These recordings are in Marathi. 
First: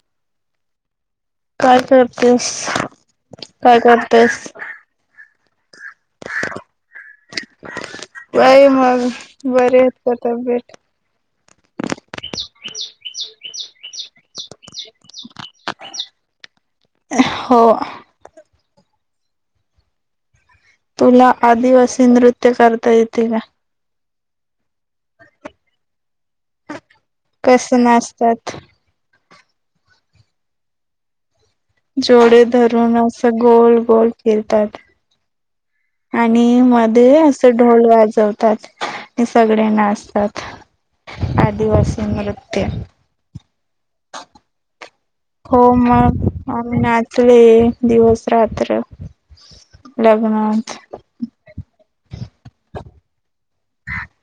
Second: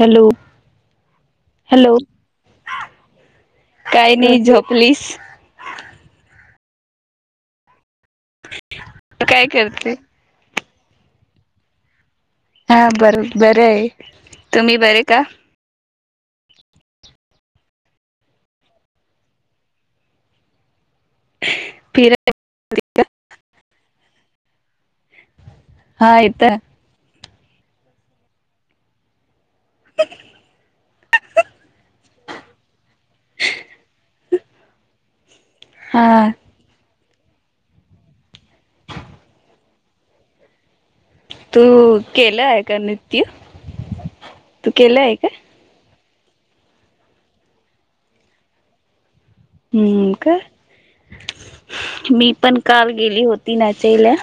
हॅलो! काय करतेस, काय काही करतयास! नाही झोपलीस व्हय मग काय बरी हे करते का तब्येेत? हा बर बरं आहे, तुम्ही बरे का? हं हो! तुला आदिवासी फिर नृत्य करता येते का? हा येत. कसं नाचतात? [inaudible] जोडे धरून असं गोल गोल फिरतात. हा आणि मध्ये असं ढोल वाजवतात, आण सगडे नाचतात. तू आदिवासी केलं आहे नृत्य क नृत्य, तू केलं आहे का? हो मग आम्ही नाचलेये दिवस रात्र. हूं का! लग्नात मी पण काल गेली होती नाचायंला.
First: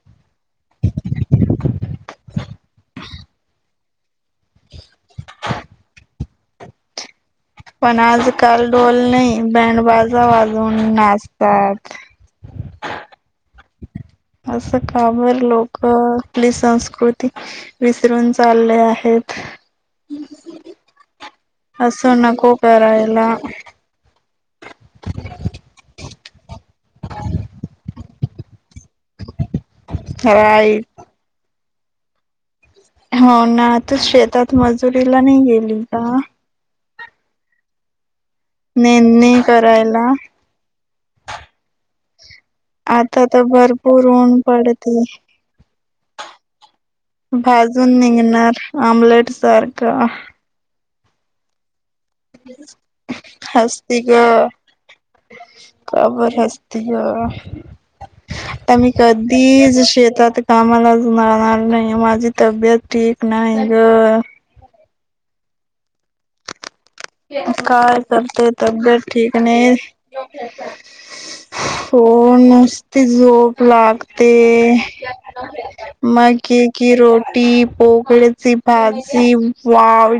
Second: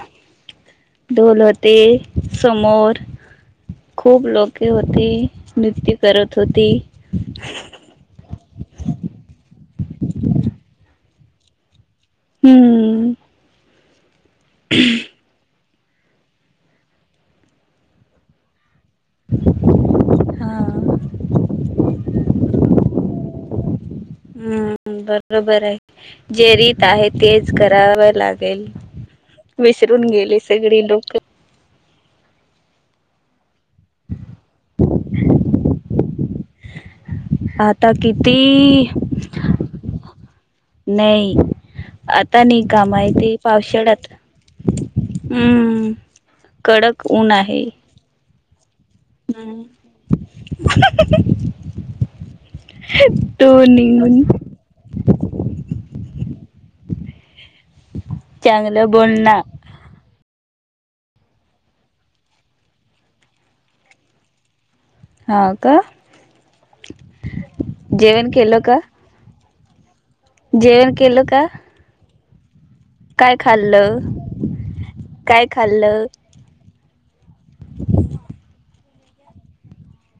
ढोल होते समोर! खूप लोके होती नृत्य करत होती. पण आजकाल डोल नही, बँड बाजा वाजवून नाचतात. हूं! असं का बोल लो! हो आपली संस्कृती विसरून चालले आहेत. हा असं नको करायला. हम्म बरोबर आहे, जे रीत आहे तेच करावं लागेल. विसरून गेले राईट. सगळी लोकं. हो ना आता शेतात, मजुरी ला नाही गेली का? आता किती. नेंदणी करायला नही आता निग आता तर भरपूर ऊन पडतय! हम्म कडक ऊन आहे भाजून निघणार आम्लेट सारक. तू नि हसती ग. [unintelligible] का बर हसती ग! चांगलं आणि बोलणार कधीच शेतात! कामाला आज जाणार नाहीयं, माझी तब्बेत ठीक नाही ग! हा का? काय जेवण करते तब्बेत ठीक नाही. जेवन केल का. हो नुसती काय झोप खाल्लं लागते, काय खाल्लं मग की की रोटी, पोकळेची भाजी, वाव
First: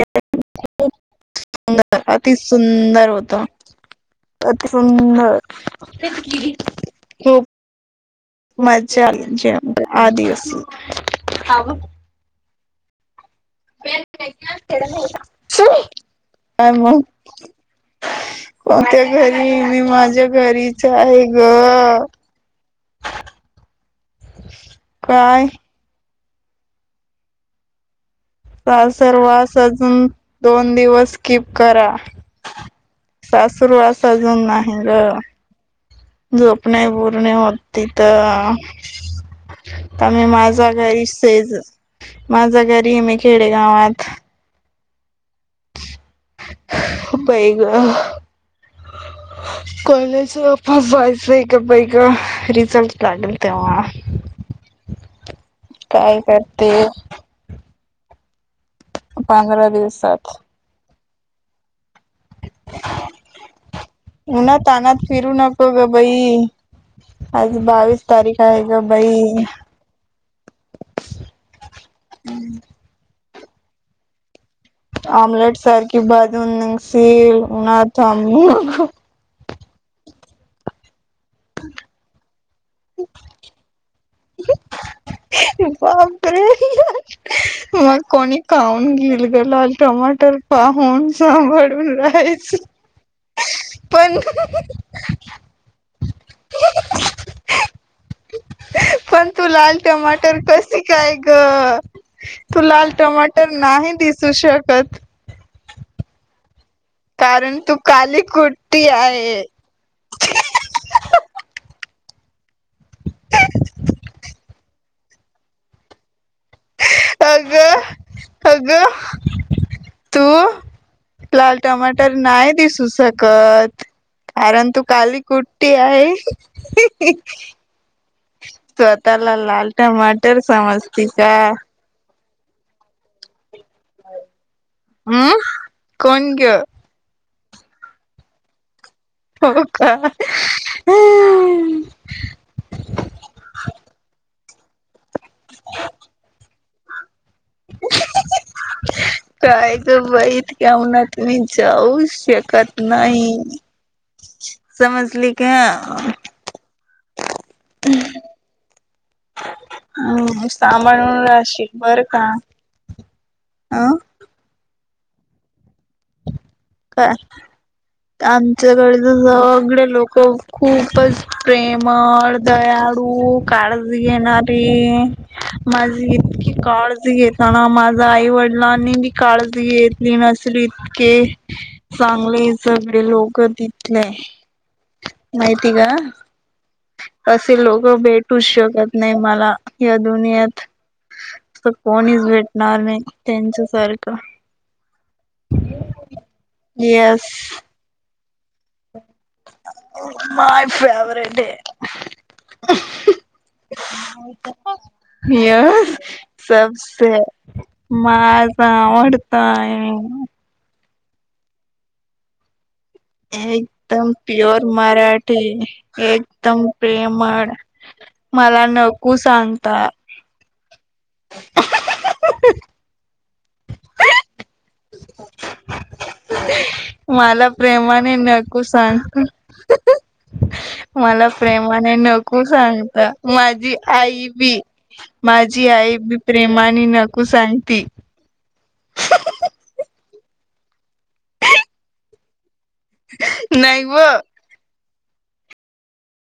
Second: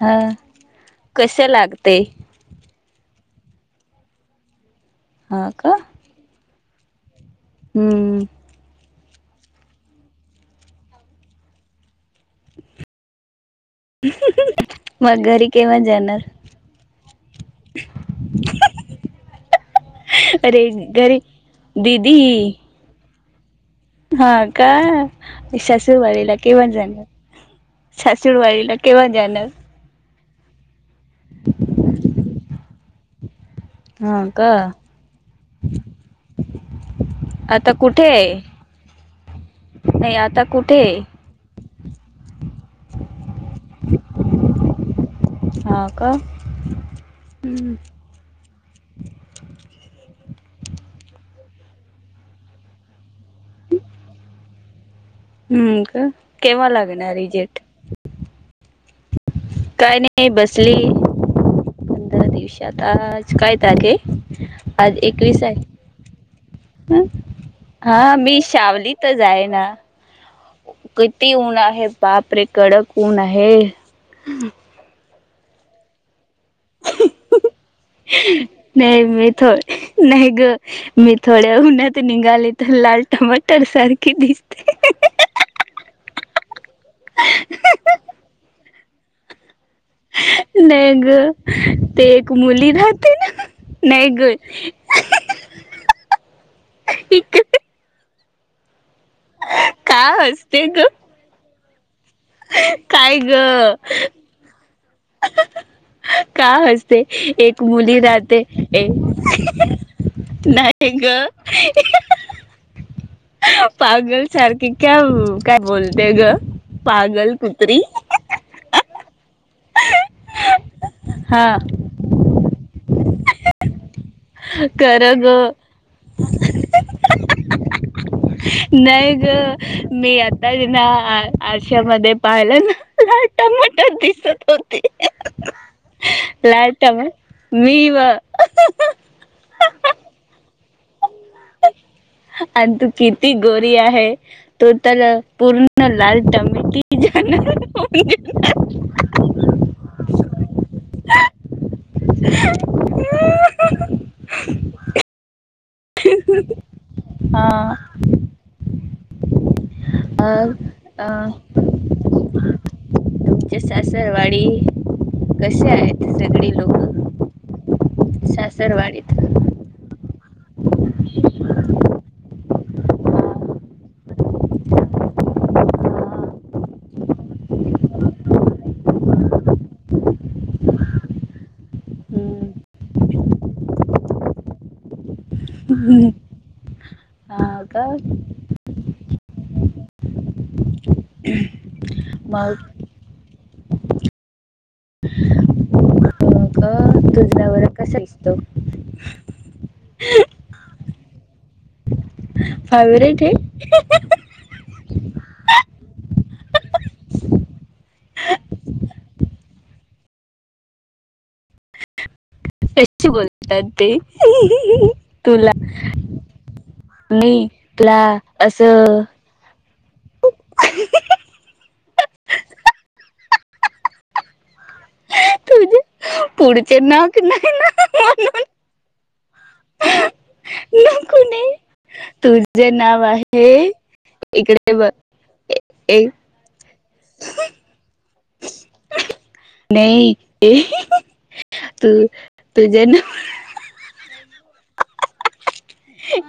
हां. कशं लागतय. अति सुंदर होत, अति सुंदर. हा का हो. हम्म. मज्जा आली जेवून आ दिवस, हाव. [inaudible] मग घरी केव्हा सुन जाणार काय मग. कोणत्या घरी, मी माझ्या अरे घरीच घरी आहे ग. दिदी हा का काय मग सासरवाडीला केव्हा जानार. सासूरवाडीला केव्हा जाणार. हं दोन दिवस स्कीप करा. सासूरवास हा अजून का नाही ग. [inaudible] झोप नाही पूर्ण होत आता तिथ, कुठे आहे नाही मी आता माझा कुठे आहे घरीच तेच माझ्या घरी मी खेडेगावात. हा का. बय ग. हम्म. कॉलेजवर पण जायचं ग बाई ग, रिझल्ट लागेल तेव्हा. [inaudible] हं का काय केव्हा करते लागणार रिजल्ट. पंधरा काय नाही दिवसात बसलीये. त्या दिवशी आता आज काय तारीख आहे, उन्हात आज अनात फिरू एकवीस आहे. नको ग बाई हं? आज बावीस हा मी तारीख आहे ग बाई. सावलीतच आहे ना किती ऊन आहे, बाप रे कडक ऊन आहे. आमलेट सारखी भाजून निघशील ऊन्हात. अह नाही मी थो नाही ग मी थोड्या उन्हात निघाले. लाल टमाटर सारखी दिसते. बाप रे, मग कोणी खाऊन बर तुले. नाही ग, ते एक राहायचं मुली राहते ना नाही पण ग. पण तू लाल का टमाटर हसते कशी ग काय ग. तू लाल काय टमाटर नाही ग दिसू शकत. का हसते, कारण एक तू मुली काली राहते. कुट्टी आहे नाही ग. पागल सारखी का काय बोलते ग. पागल अग कुत्री. अग तू हा लाल टमाटर. नाय दिसु शकतं. कत कारण तू कर काली ग कुठठी आहे. नाही ग, स्वतःला लाल मी टमाटर आता यना समजती का आज चर मध्ये पायलन लाल टमाटर दिसत होत. ती हम्म कोण ग लाल टमा, मी व हो का, हं. अन् तू किती गोरी आहे तू तर पूर्ण लाल टमिटी झाना, हं. [inaudible] काय त बाई, इतक्या उनात मी जाऊच शकत नाही. समजली का? हा. हम्म. हम्म सांभाळून अ रहाशी, बर का! तुमचे अं सासरवाडी, कश्याएत? का? आमच्याकडे सासरवाडीत तर सगळे लोकं खूपच प्रेमळ, दयाडू, काळजी घेणारी माझी इतकी काळजी घेताना माझा आईवडलांनी बी काळजी घेतली नसली के, हम्म चांगले सगळे लोक तिथले. माहिती का? असे हा का लोकं भेटू शकत नाही मला, या दुनिययेत. कोणीच मग भेटणार नाही, त्यांच्या सारखं. [inaudible] येस तुझ नवरा कसा दिसतो? My favourite. Five rate. Yes. सबसे, माझा आवडताय. ची बोलतात ते. एकदम प्युअर तुला मराठी एकदम नी प्रेमळ तुला असं ताणता. [inaudible] तुझे पुढचे नाक मला नाही ना, प्रेमाने मनून. [unintelligible] नको मला नाही प्रेमाने नकु तुझे नाव सांगता आहे माझी आई बी. इकडे बघ माझी ए- आई ए- बी प्रेमाने नको सांगती. नाही, ये तू, तुझे ना नाही व.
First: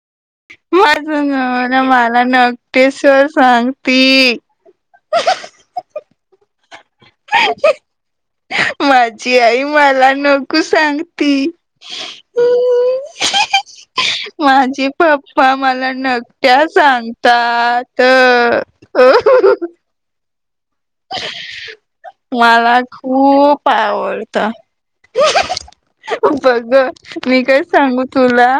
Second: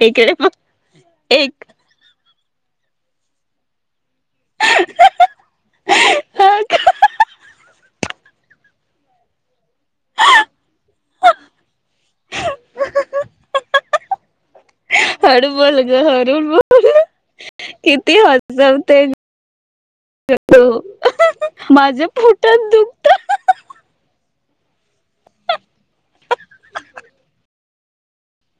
इकडं. माझं नवरा मला नकटे सर सांगती. [unintelligible] हळू माझी आई मला नको सांगती. [inaudible] माझे पप्पा बोल मला ग हळू बोल नकट्या सांगतात. किती [inaudible] येतो. मला दुखत खूप आवडत. बघ गं मी काय सांगू तुला?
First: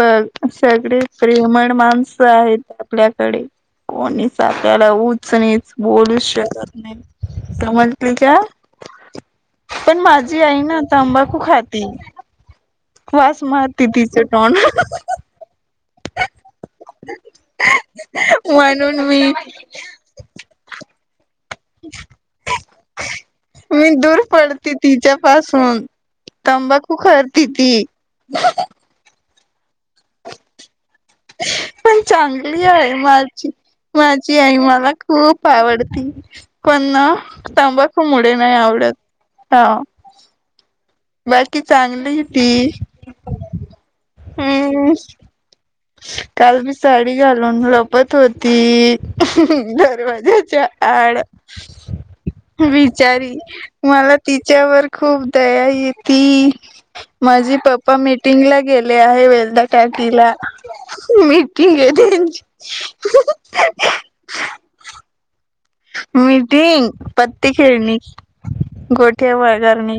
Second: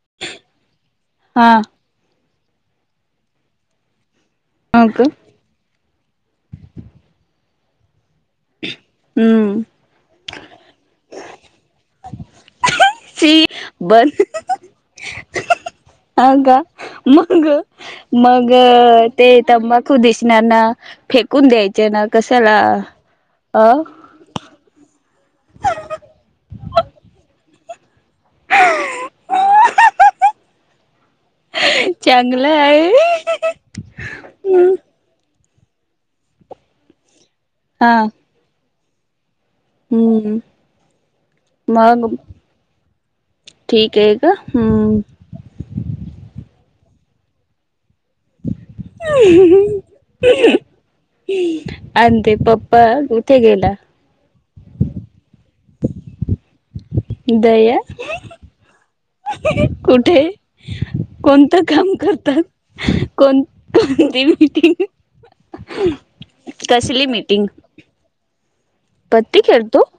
पर सगळे हा प्रेमळ माणसं आहेत आपल्याकडे. कोणीच हो आपल्याला का उचणीच बोलूच शकत नाही, समजली का.? हम्म पण माझी आई ना तंबाखू खाते. शी वांस मारती बन तिचे टोन. अ का, मगं मग म्हणून मी ते तंबाखू दिसणार ना, फेकून द्यायचे ना कशाला अ मी दूर पडत ति तिच्या पासून,, तंबाखू खाती ती. अ [inaudible] पण चांगली आहे माझी,, माझी आई मला खूप आवडती,, पण ना हा तंबाखू मुळे नाही आवडत,, हा हम्म बाकी मग,, चांगली ती ठीक आहे का,, हम्म काल मी साडी घालून लप पत होती, दरवाज्याच्या आड आणि ते पप्पा बिचारी कुठे गेला मला तिच्यावर खूप दया येती. माझी दया पप्पा मीटिंग ला गेले आहे कुठे वेलदाकाठीला. कोणतं मीटिंग ए काम करतात त्यांची. कोण कोणती मीटिंग मीटिंग,, कसली मीटिंग पत्ते खेळने. पत्ती खेळतो गोठ्यावागरने,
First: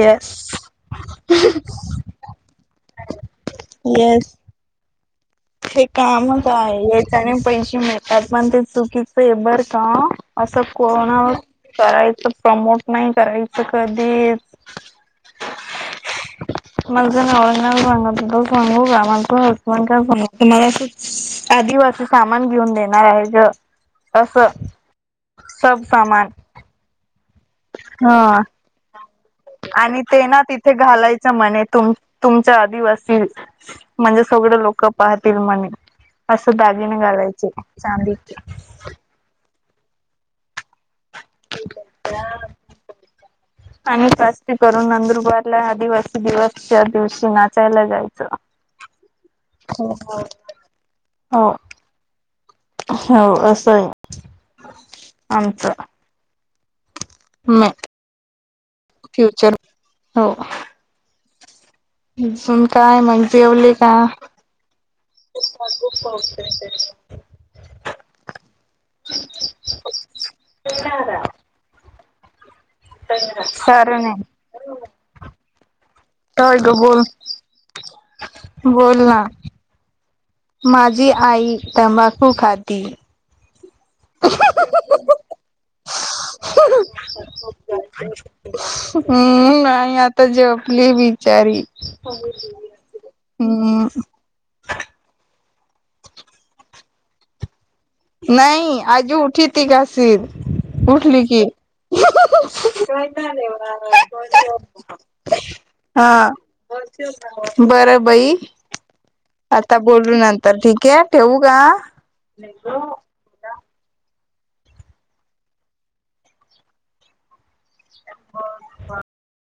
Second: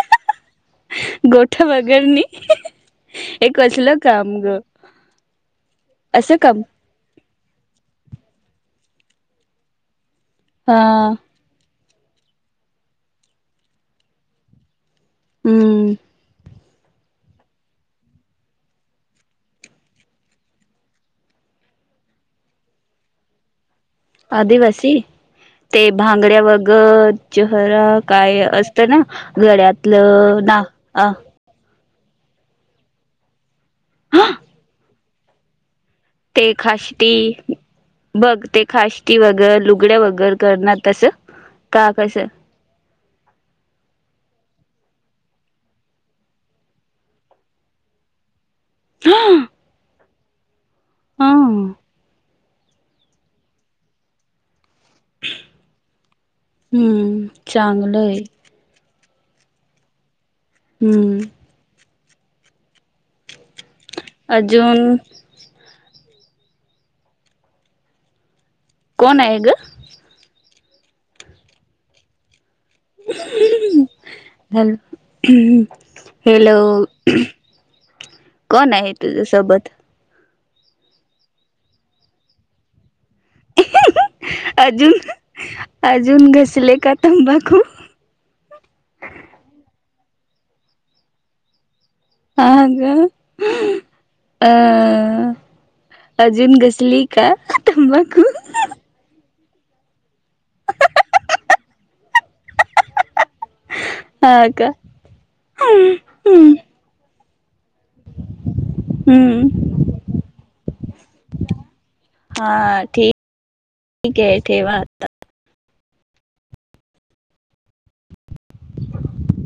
येस गोठ्या वगरने,,, हे कसलं येस काम गं.? हे कामच आहे याच्याने पैसे मिळतात, पण ते चुकीचं आहे बर का. असं हा कोणा करायचं प्रमोट नाही करायचं कधीच हम्म माझं नवरा ना सांगात होता सांगू का, माझं हसबंड काय सांगत मला असं आदिवासी सामान घेऊन देणार आहे गं. आदिवासी,, सब ते सामान भांगड्या वगर चेहरा काय हा अस तना. आणि ते ना तिथे घालायचं म्हणे, तुम तुमच्या आदिवासी,, म्हणजे सगळं लोकं पाहतील म्हणे. ते असं दागिने खाष्टी घालायचे,, चांदीचे कि वगैर लुगड्या वगैर करणार तसं,, का कसं [inaudible] आणि फस्ती करून नंदुरबारला आदिवासी दिवसच्या दिवशी नाचायला जायचं. हा होका हो. हो असंय आमचं. हम्म म चांगलंय. फ्युचर, हो. हम्म अजून काय मग जेवले का? अजून खूप म खूप पहते त्या [unintelligible] कोण आय गं? ते दादा.. कारण आहे हम्म हॅलो हम हॅलो होय ग बोल कोण आहे बोल ना तुझ्या सोबत माझी आई तंबाखू खाती अजुन अजून ह ह तंबाखू हम्म नाही आता झोपली बिचारी हा ग हम्म अ अजुन घसली का तंबाख नाही आज उठीत ती घसित उठली की [inaudible] हा का हा हम्म बरं बाई हम्म आता बोलू नंतर ठीक ये ठेवू का हा ठीक ये ठेवा आता [inaudible]